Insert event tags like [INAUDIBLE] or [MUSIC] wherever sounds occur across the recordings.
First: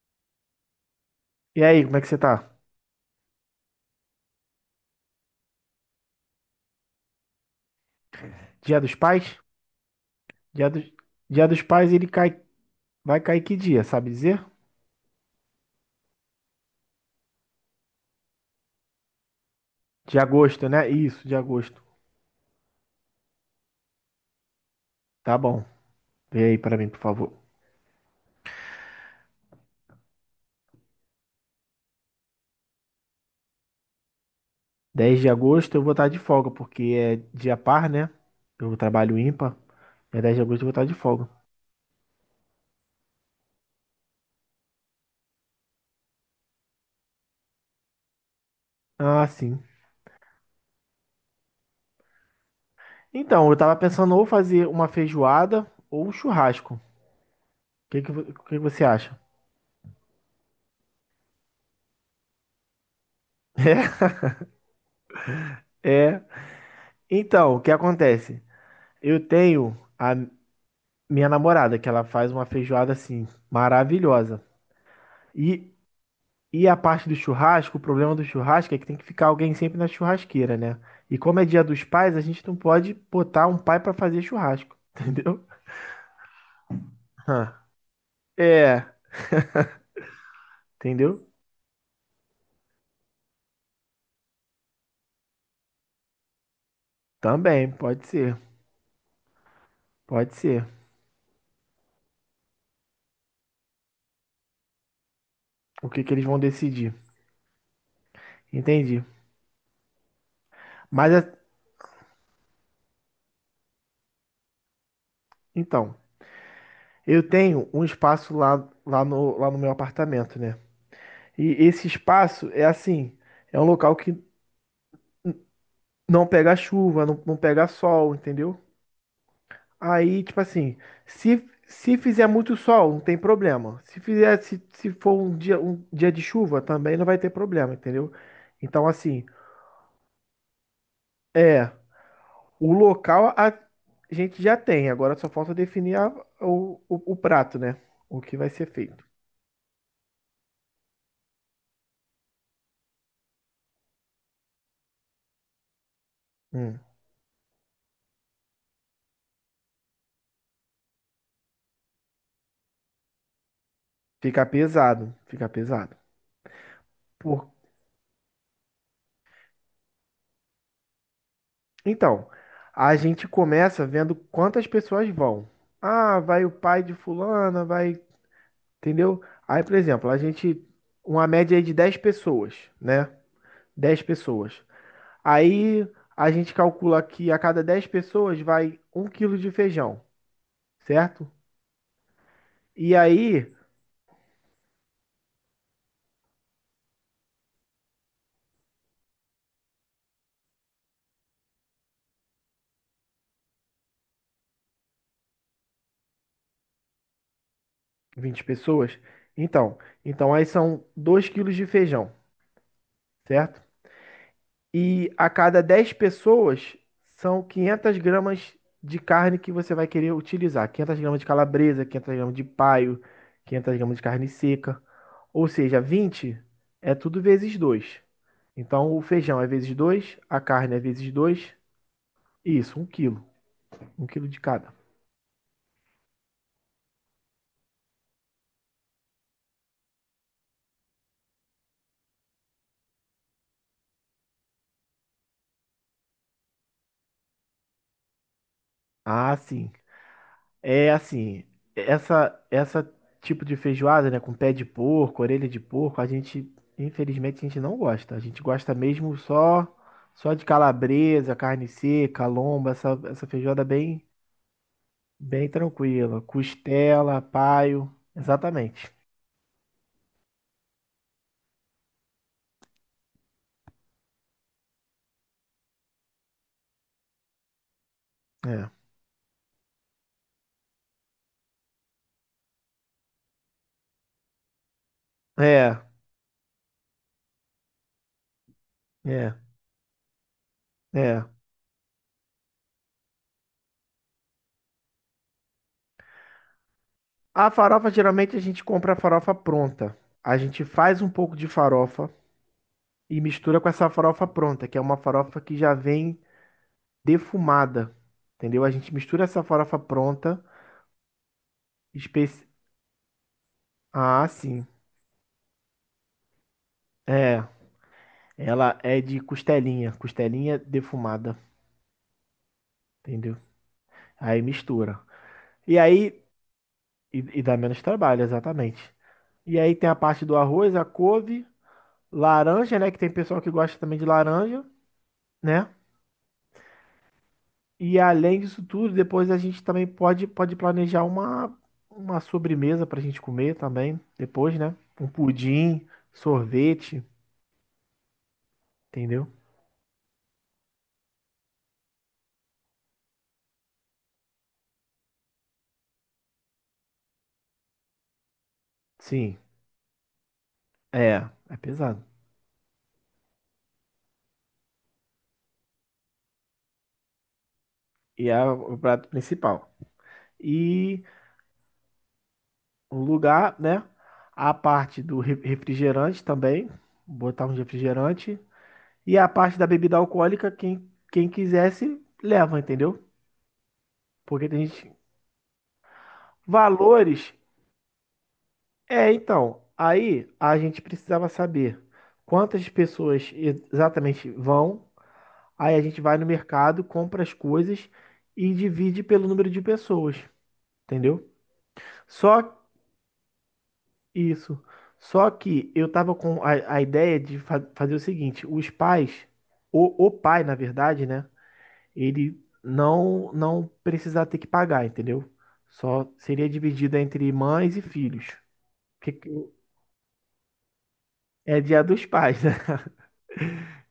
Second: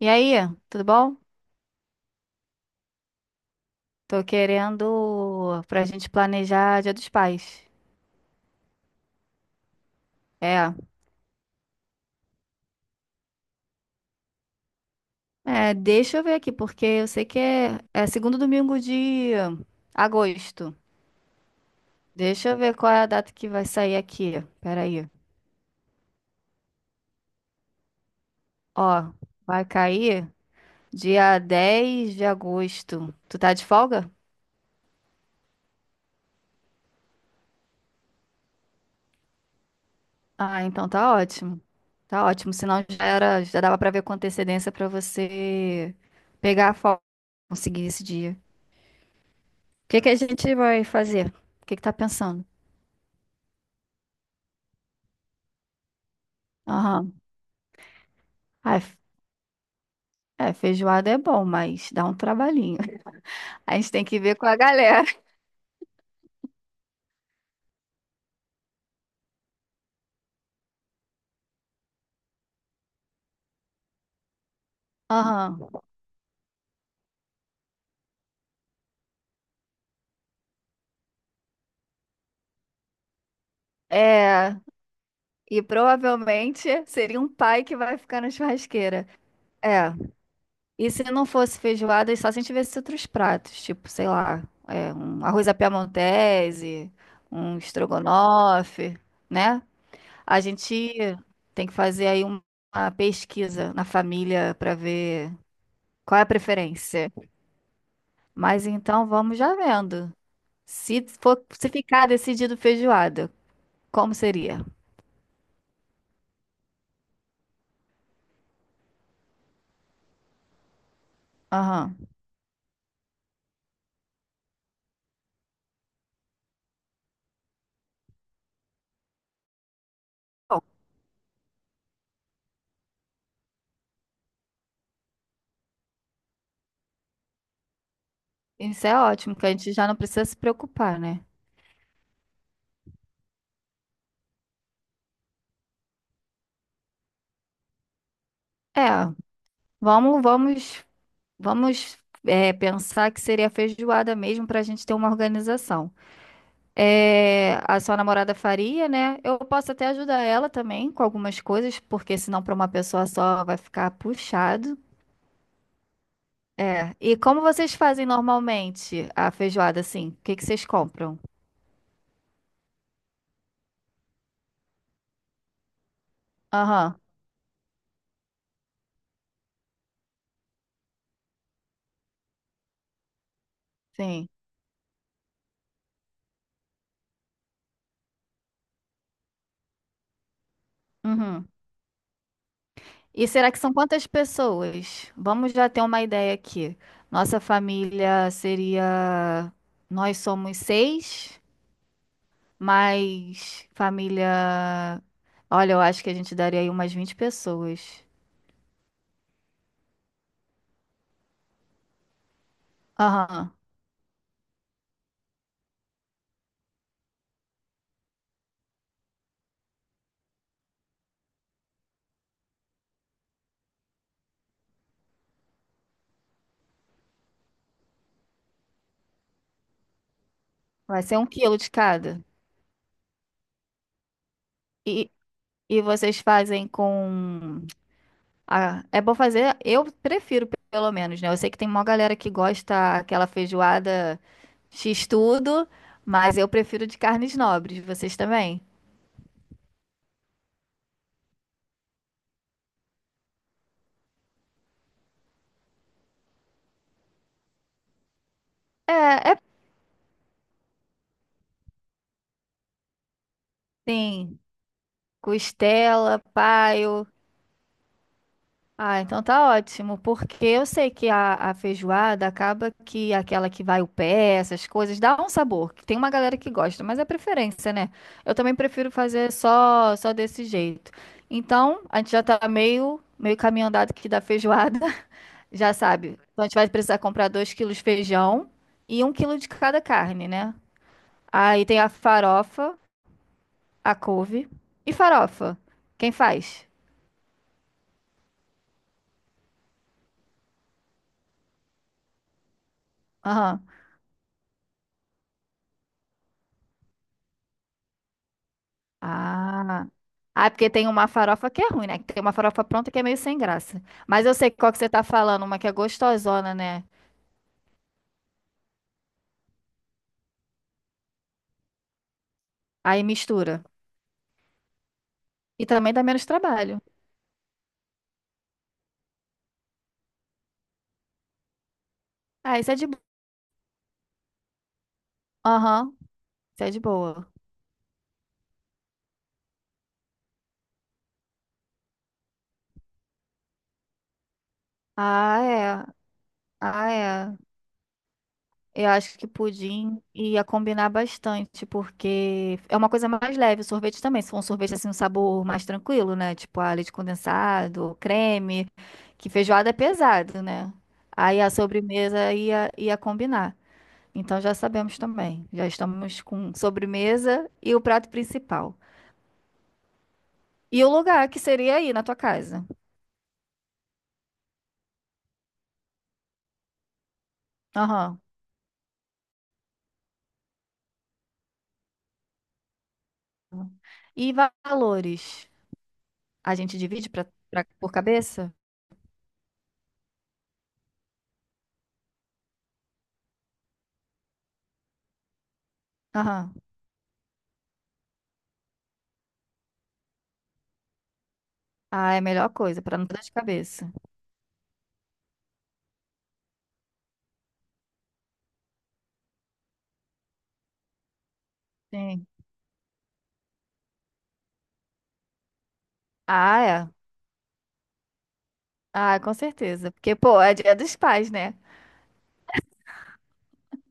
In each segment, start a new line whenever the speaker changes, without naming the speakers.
E aí, tudo bom?
E aí, como é que você tá?
Tô querendo pra gente planejar Dia dos Pais.
Dia dos Pais? Dia
É,
dos, dia dos Pais ele cai, vai cair que dia, sabe dizer?
Deixa eu ver aqui, porque eu sei que é segundo domingo de
De agosto,
agosto.
né? Isso, de agosto.
Deixa eu ver qual é a data que vai sair aqui. Pera aí.
Tá bom. Vê aí pra mim, por favor.
Ó, vai cair dia 10 de agosto. Tu tá de folga?
10 de agosto eu vou estar de folga, porque é dia par, né? Eu trabalho ímpar. É 10 de agosto
Ah,
eu vou estar
então
de
tá
folga.
ótimo. Tá ótimo, senão já era, já dava pra ver com antecedência pra você pegar a folga, conseguir esse dia.
Ah, sim.
O que que a gente vai fazer? O que que tá pensando?
Então, eu tava pensando ou fazer uma feijoada ou um churrasco. O
Aham.
que que, o que que
Ah,
você
f-
acha?
é, feijoada é bom, mas dá um trabalhinho. [LAUGHS] A gente tem
[LAUGHS]
que ver com a galera.
É. Então, o que acontece? Eu tenho a, minha namorada, que ela faz uma feijoada assim, maravilhosa.
Aham.
E, e a parte do churrasco, o problema do churrasco é que tem que ficar alguém sempre na churrasqueira, né? E como é dia dos pais, a gente não pode botar um pai pra fazer
É,
churrasco, [LAUGHS] entendeu?
e provavelmente seria um
Hã.
pai que vai ficar na
É,
churrasqueira. É. E se não
entendeu?
fosse feijoada, é só se a gente tivesse outros pratos, tipo, sei lá, é, um arroz à piamontese, um
Também, pode ser,
estrogonofe, né?
pode
A
ser.
gente tem que fazer aí uma pesquisa na família para ver.
O que que
Qual é
eles
a
vão decidir?
preferência? Mas
Entendi.
então vamos já vendo. Se
Mas
for, se ficar decidido feijoada, como seria?
então, eu tenho um espaço lá, lá no meu apartamento, né? E esse
Aham.
espaço é assim, é um local que não pegar chuva, não pegar sol, entendeu? Aí, tipo
Bom,
assim, se fizer muito sol, não tem problema. Se fizer, se for um dia de chuva, também não vai ter problema, entendeu?
isso
Então,
é
assim,
ótimo, que a gente já não precisa se preocupar, né?
é, o local a gente já tem, agora só falta definir o prato, né? O que vai ser feito.
É, vamos, vamos, vamos pensar que seria feijoada mesmo para a gente ter uma organização.
Hum,
É, a sua namorada faria, né? Eu posso até ajudar ela também com algumas coisas, porque senão para uma pessoa só vai ficar
fica
puxado.
pesado, fica pesado.
É. E como
Por...
vocês fazem normalmente a feijoada, assim? O que que vocês compram?
Então, a gente começa vendo quantas pessoas vão. Ah, vai o pai de
Aham,
fulana, vai. Entendeu? Aí, por exemplo, a gente. Uma média aí de 10 pessoas, né? Dez
sim.
pessoas. Aí a gente calcula que a cada 10 pessoas vai 1 quilo de feijão, certo?
Uhum.
E
E
aí,
será que são quantas pessoas? Vamos já ter uma ideia aqui. Nossa família seria. Nós somos seis, mas família. Olha, eu acho que a gente daria aí umas 20 pessoas.
20 pessoas. Então, então aí são 2 quilos de feijão,
Aham.
certo? E a cada 10 pessoas são 500 gramas de carne que você vai querer utilizar. 500 gramas de calabresa, 500 gramas de paio, 500 gramas de carne seca. Ou seja, 20 é tudo vezes dois. Então o feijão é vezes dois, a carne é
Vai
vezes
ser um
dois.
quilo de cada.
Isso, 1 quilo. 1 quilo de cada.
E, e vocês fazem com. Ah, é bom fazer, eu prefiro pelo menos, né? Eu sei que tem uma galera que gosta aquela feijoada X tudo, mas eu prefiro de carnes nobres, vocês também?
Ah, sim. É assim, essa tipo de feijoada, né, com pé de porco, orelha de porco, a gente, infelizmente, a gente não gosta. A gente gosta
É,
mesmo
é
só de calabresa, carne seca, lomba, essa feijoada bem
sim,
bem
costela,
tranquila,
paio.
costela, paio, exatamente.
Ah, então tá ótimo, porque eu sei que a feijoada acaba que aquela que vai o pé, essas coisas, dá um sabor. Que tem uma galera que gosta, mas é preferência, né? Eu também
É.
prefiro fazer só desse jeito. Então, a gente já tá meio caminho andado aqui da feijoada, [LAUGHS] já
É,
sabe. Então, a gente vai precisar comprar 2 quilos de feijão e um
é,
quilo de cada carne, né?
é.
Aí tem a farofa, a couve e farofa. Quem faz?
A farofa, geralmente a gente compra a farofa pronta. A gente faz um pouco de farofa e mistura
Aham.
com essa farofa pronta, que é uma farofa que já vem defumada, entendeu? A gente mistura essa farofa
Ah.
pronta.
Ah, é porque tem uma farofa que é ruim, né? Tem uma
Especi...
farofa pronta que é meio sem graça. Mas
Ah,
eu sei
sim.
qual que você tá falando, uma que é gostosona, né?
É, ela é de costelinha defumada,
Aí
entendeu?
mistura.
Aí mistura.
E
E
também dá
aí,
menos trabalho.
e dá menos trabalho, exatamente. E aí tem a parte do arroz, a couve,
Ah, isso é
laranja,
de
né? Que
boa.
tem pessoal que gosta também de laranja, né?
Aham, isso é de boa.
E além disso tudo, depois a gente também pode planejar uma sobremesa pra gente comer também, depois, né? Um
Ah, é.
pudim,
Ah,
sorvete,
é. Eu acho que
entendeu?
pudim ia combinar bastante, porque é uma coisa mais leve, o sorvete também. Se for um sorvete assim, um sabor mais tranquilo, né? Tipo a leite condensado, creme, que
Sim,
feijoada é pesado, né?
é,
Aí a
é pesado.
sobremesa ia combinar. Então já sabemos também. Já estamos com sobremesa e o prato
E é o
principal.
prato principal.
E o
E
lugar que seria aí na tua casa.
o lugar, né? A parte do refrigerante também, botar um
Aham.
refrigerante. E a parte da bebida alcoólica, quem quisesse, leva, entendeu?
E
Porque tem gente.
valores? A gente divide
Valores.
por cabeça?
É, então, aí a gente precisava saber quantas pessoas exatamente vão. Aí a gente vai no
Aham.
mercado, compra as coisas e divide pelo número de pessoas, entendeu?
Ah, é a
Só
melhor coisa, pra não dar dor de cabeça.
isso. Só que eu tava com a ideia de fazer o seguinte: os pais, o pai, na verdade, né?
Sim.
Ele não precisar ter que pagar, entendeu? Só seria
Ah, é.
dividida entre mães e filhos. Que,
Ah,
que-
com certeza. Porque, pô, é dia dos pais, né?
É dia dos pais, né?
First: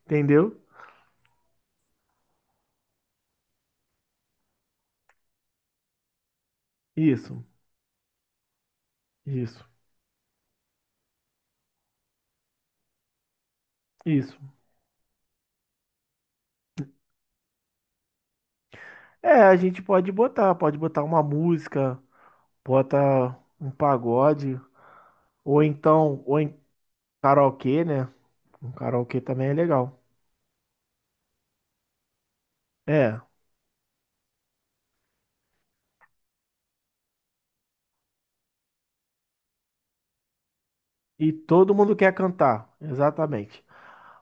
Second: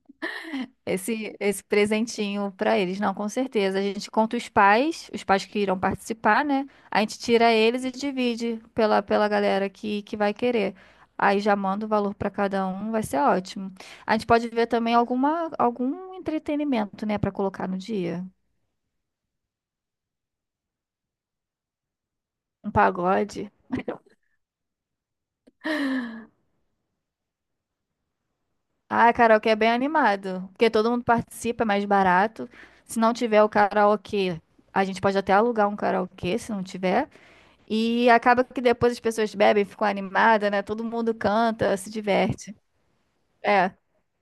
[LAUGHS] Entendeu?
Esse presentinho pra eles. Não, com certeza. A gente conta os pais que irão participar, né? A gente
Isso.
tira eles e divide pela
Isso,
galera que vai querer. Aí já manda o valor pra cada um, vai ser ótimo. A gente
isso.
pode ver também algum entretenimento, né, pra colocar no dia.
É, a gente pode botar uma música,
Um
bota
pagode.
um pagode, ou então, ou em karaokê, né? Um
Ah,
karaokê também
karaokê
é
é bem
legal.
animado, porque todo mundo participa, é mais barato. Se não
É,
tiver o karaokê, a gente pode até alugar um karaokê, se não tiver. E acaba que depois as pessoas bebem, ficam animadas, né? Todo mundo
e todo
canta, se
mundo quer
diverte.
cantar, exatamente.
É,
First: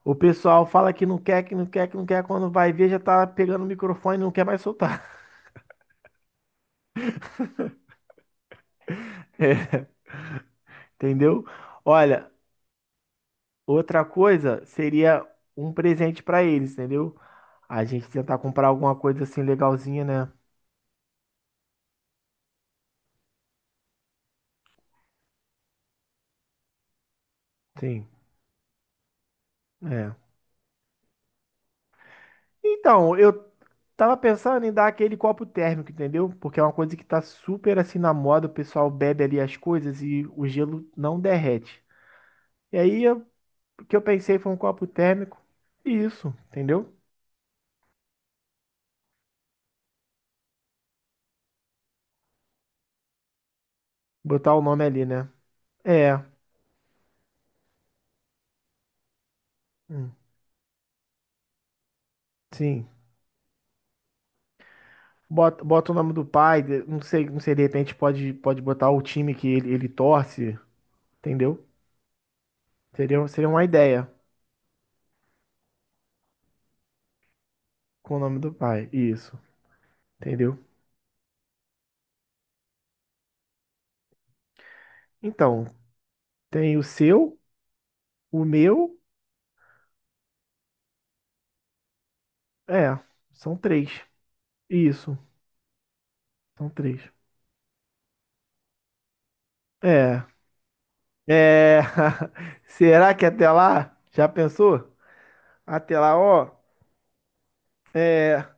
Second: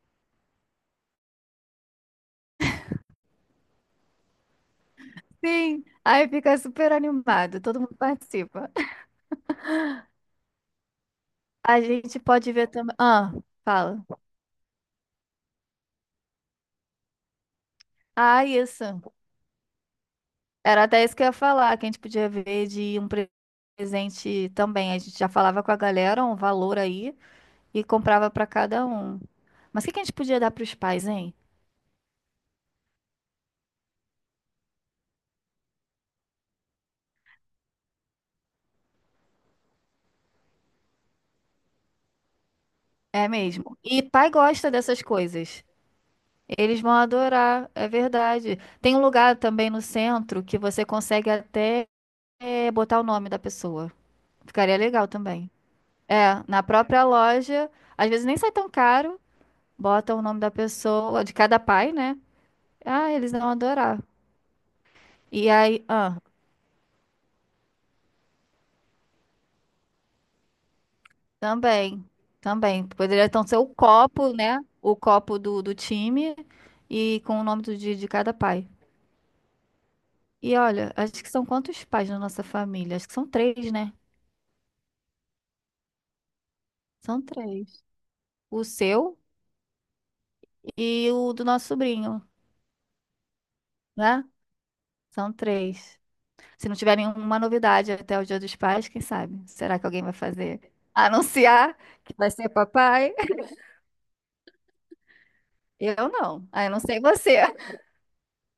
O pessoal fala que não quer, que não quer, que não quer, quando vai ver já tá pegando o microfone e não quer mais soltar.
sim. Aí fica super animado, todo mundo participa.
[LAUGHS] Entendeu?
A gente
Olha,
pode ver também. Ah, fala.
outra coisa seria um presente pra eles, entendeu? A gente tentar
Ah,
comprar
isso.
alguma coisa assim legalzinha, né?
Era até isso que eu ia falar, que a gente podia ver de um presente também. A gente já falava com a galera um valor aí. E
Sim,
comprava para cada um. Mas o que que a gente
é.
podia dar para os pais, hein?
Então, eu tava pensando em dar aquele copo térmico, entendeu? Porque é uma coisa que tá super assim na moda, o pessoal bebe ali as coisas e o gelo não derrete. E aí
É mesmo.
o que eu
E pai
pensei foi um
gosta
copo
dessas
térmico
coisas.
e isso,
Eles vão
entendeu?
adorar, é verdade. Tem um lugar também no centro que você consegue até botar o nome da pessoa.
Botar o
Ficaria
nome ali,
legal
né?
também.
É,
É, na própria loja, às vezes nem sai tão caro,
hum,
bota o nome da pessoa, de cada pai, né?
sim.
Ah, eles vão adorar. E
Bota,
aí,
bota o nome
ah.
do pai, não sei, não sei, de repente pode botar o time que ele torce, entendeu?
Também, também. Poderia
Seria,
então
seria
ser
uma
o
ideia
copo, né? O copo do time e com o nome de
com o
cada
nome do
pai.
pai, isso,
E
entendeu?
olha, acho que são quantos pais na nossa família? Acho que são três, né?
Então, tem o
São
seu,
três.
o
O
meu,
seu e o do nosso sobrinho,
é, são três.
né?
Isso.
São três. Se
São
não tiver
três.
nenhuma novidade até o Dia dos Pais, quem sabe? Será que alguém vai
É.
fazer? Anunciar
É.
que vai ser
[LAUGHS]
papai?
Será que até lá? Já pensou? Até
Eu
lá,
não.
ó.
Ah, eu não sei você.
É.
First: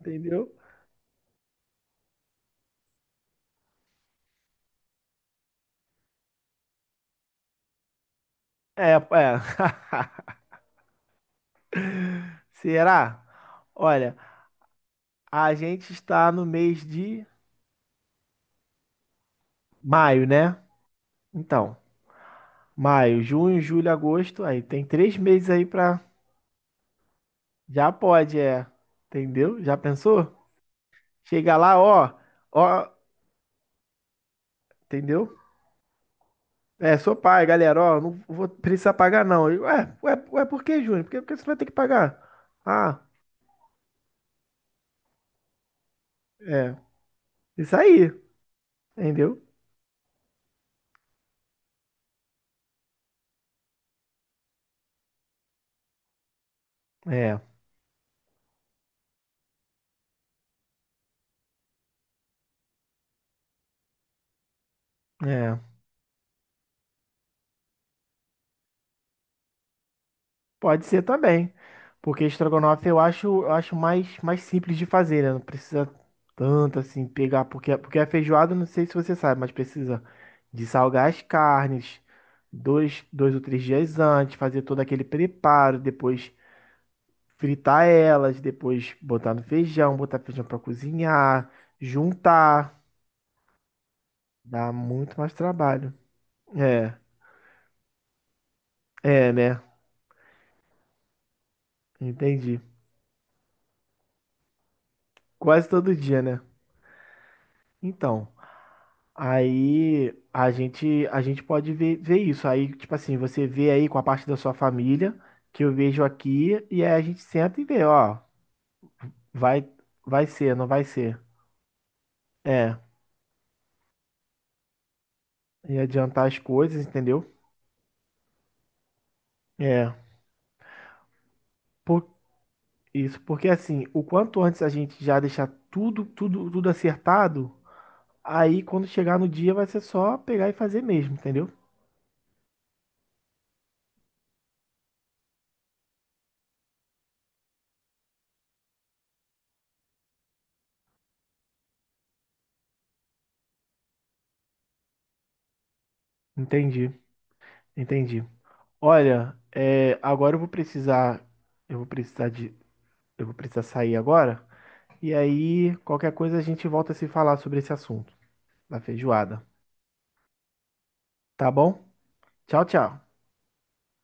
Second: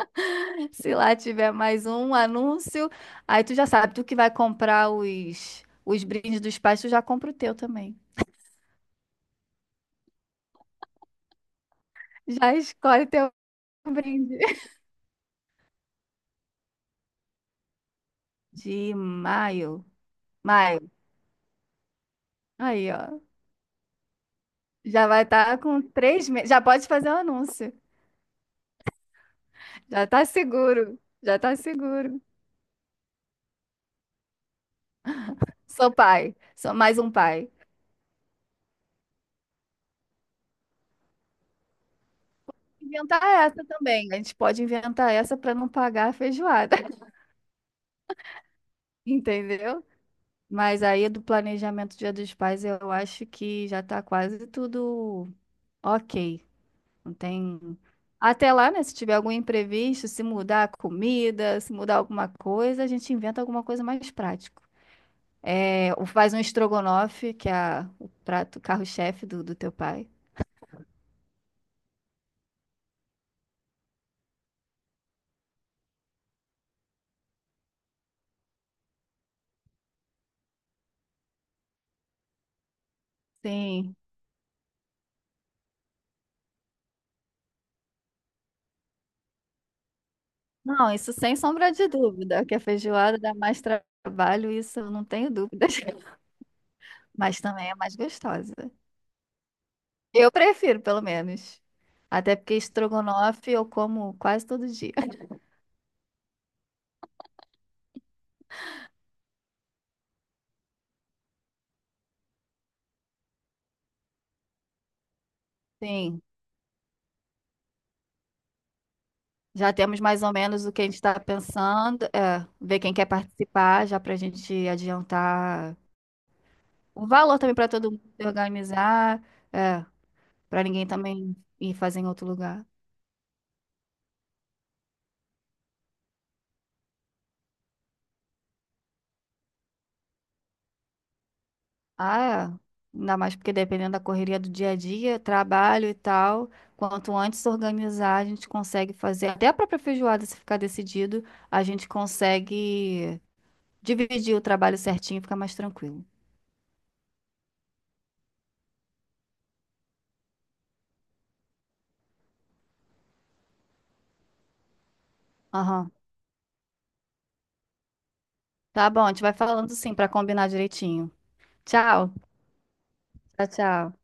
Entendeu?
[LAUGHS] Se lá tiver mais um anúncio, aí tu já sabe, tu que vai comprar os brindes dos pais, tu já compra o teu também.
É, é. [LAUGHS]
Já escolhe
Será?
teu [LAUGHS]
Olha,
brinde.
a gente está no mês de
De maio.
maio, né?
Maio.
Então,
Aí, ó.
maio, junho, julho, agosto. Aí tem
Já
três
vai
meses
estar
aí
com
pra.
3 meses. Já pode fazer o anúncio.
Já pode, é. Entendeu? Já
Já tá
pensou?
seguro. Já tá
Chega lá, ó.
seguro.
Ó. Entendeu?
Sou pai. Sou mais
É,
um
sou pai,
pai.
galera, ó, não vou precisar pagar não. Eu, ué, ué, ué, por que, Júnior? Por que você vai ter que pagar? Ah,
Inventar essa também. A gente pode inventar essa para não pagar a
é,
feijoada. [LAUGHS]
isso aí, entendeu?
Entendeu? Mas aí do planejamento Dia dos Pais, eu acho que já tá quase tudo ok. Não
É,
tem. Até lá, né? Se tiver algum imprevisto, se mudar a comida, se mudar alguma coisa, a gente inventa alguma coisa mais prática.
é,
É, ou faz um estrogonofe, que é o prato carro-chefe do teu pai.
pode ser também, porque estrogonofe eu acho mais simples de fazer, né? Não precisa tanto assim pegar, porque a feijoada, não sei se você sabe, mas precisa de salgar as carnes dois ou três
Sim.
dias antes, fazer todo aquele preparo, depois fritar elas, depois botar no feijão, botar feijão pra
Não, isso sem
cozinhar,
sombra de dúvida, que a
juntar.
feijoada dá mais trabalho,
Dá
isso eu não
muito
tenho
mais
dúvidas.
trabalho.
[LAUGHS]
É,
Mas também é mais gostosa.
é, né?
Eu prefiro, pelo menos. Até porque
Entendi.
estrogonofe eu como quase todo dia. [LAUGHS]
Quase todo dia, né? Então, aí a gente pode ver isso. Aí, tipo assim, você vê aí com a parte da sua família, que eu vejo
Sim,
aqui, e aí a gente senta e vê, ó, vai
já temos mais
vai
ou
ser,
menos
não
o que
vai
a gente está
ser.
pensando. É,
É,
ver quem quer participar, já para a gente adiantar
e adiantar as coisas,
o
entendeu?
valor também para todo mundo se organizar, é,
É.
para ninguém também ir fazer
Por-
em outro lugar.
Isso, porque assim, o quanto antes a gente já deixar tudo, tudo, tudo acertado, aí quando chegar no dia vai ser só pegar e fazer mesmo, entendeu?
Ah, é. Ainda mais porque dependendo da correria do dia a dia, trabalho e tal, quanto antes se organizar, a gente consegue fazer. Até a própria feijoada, se ficar decidido, a gente consegue. Dividir o trabalho certinho fica mais tranquilo.
Entendi, entendi. Olha, é, agora eu vou precisar de, eu vou precisar sair agora. E aí,
Aham.
qualquer coisa a gente volta a se falar sobre esse assunto da
Tá bom, a gente vai
feijoada,
falando sim pra combinar direitinho.
tá bom?
Tchau.
Tchau, tchau.
Tchau, tchau.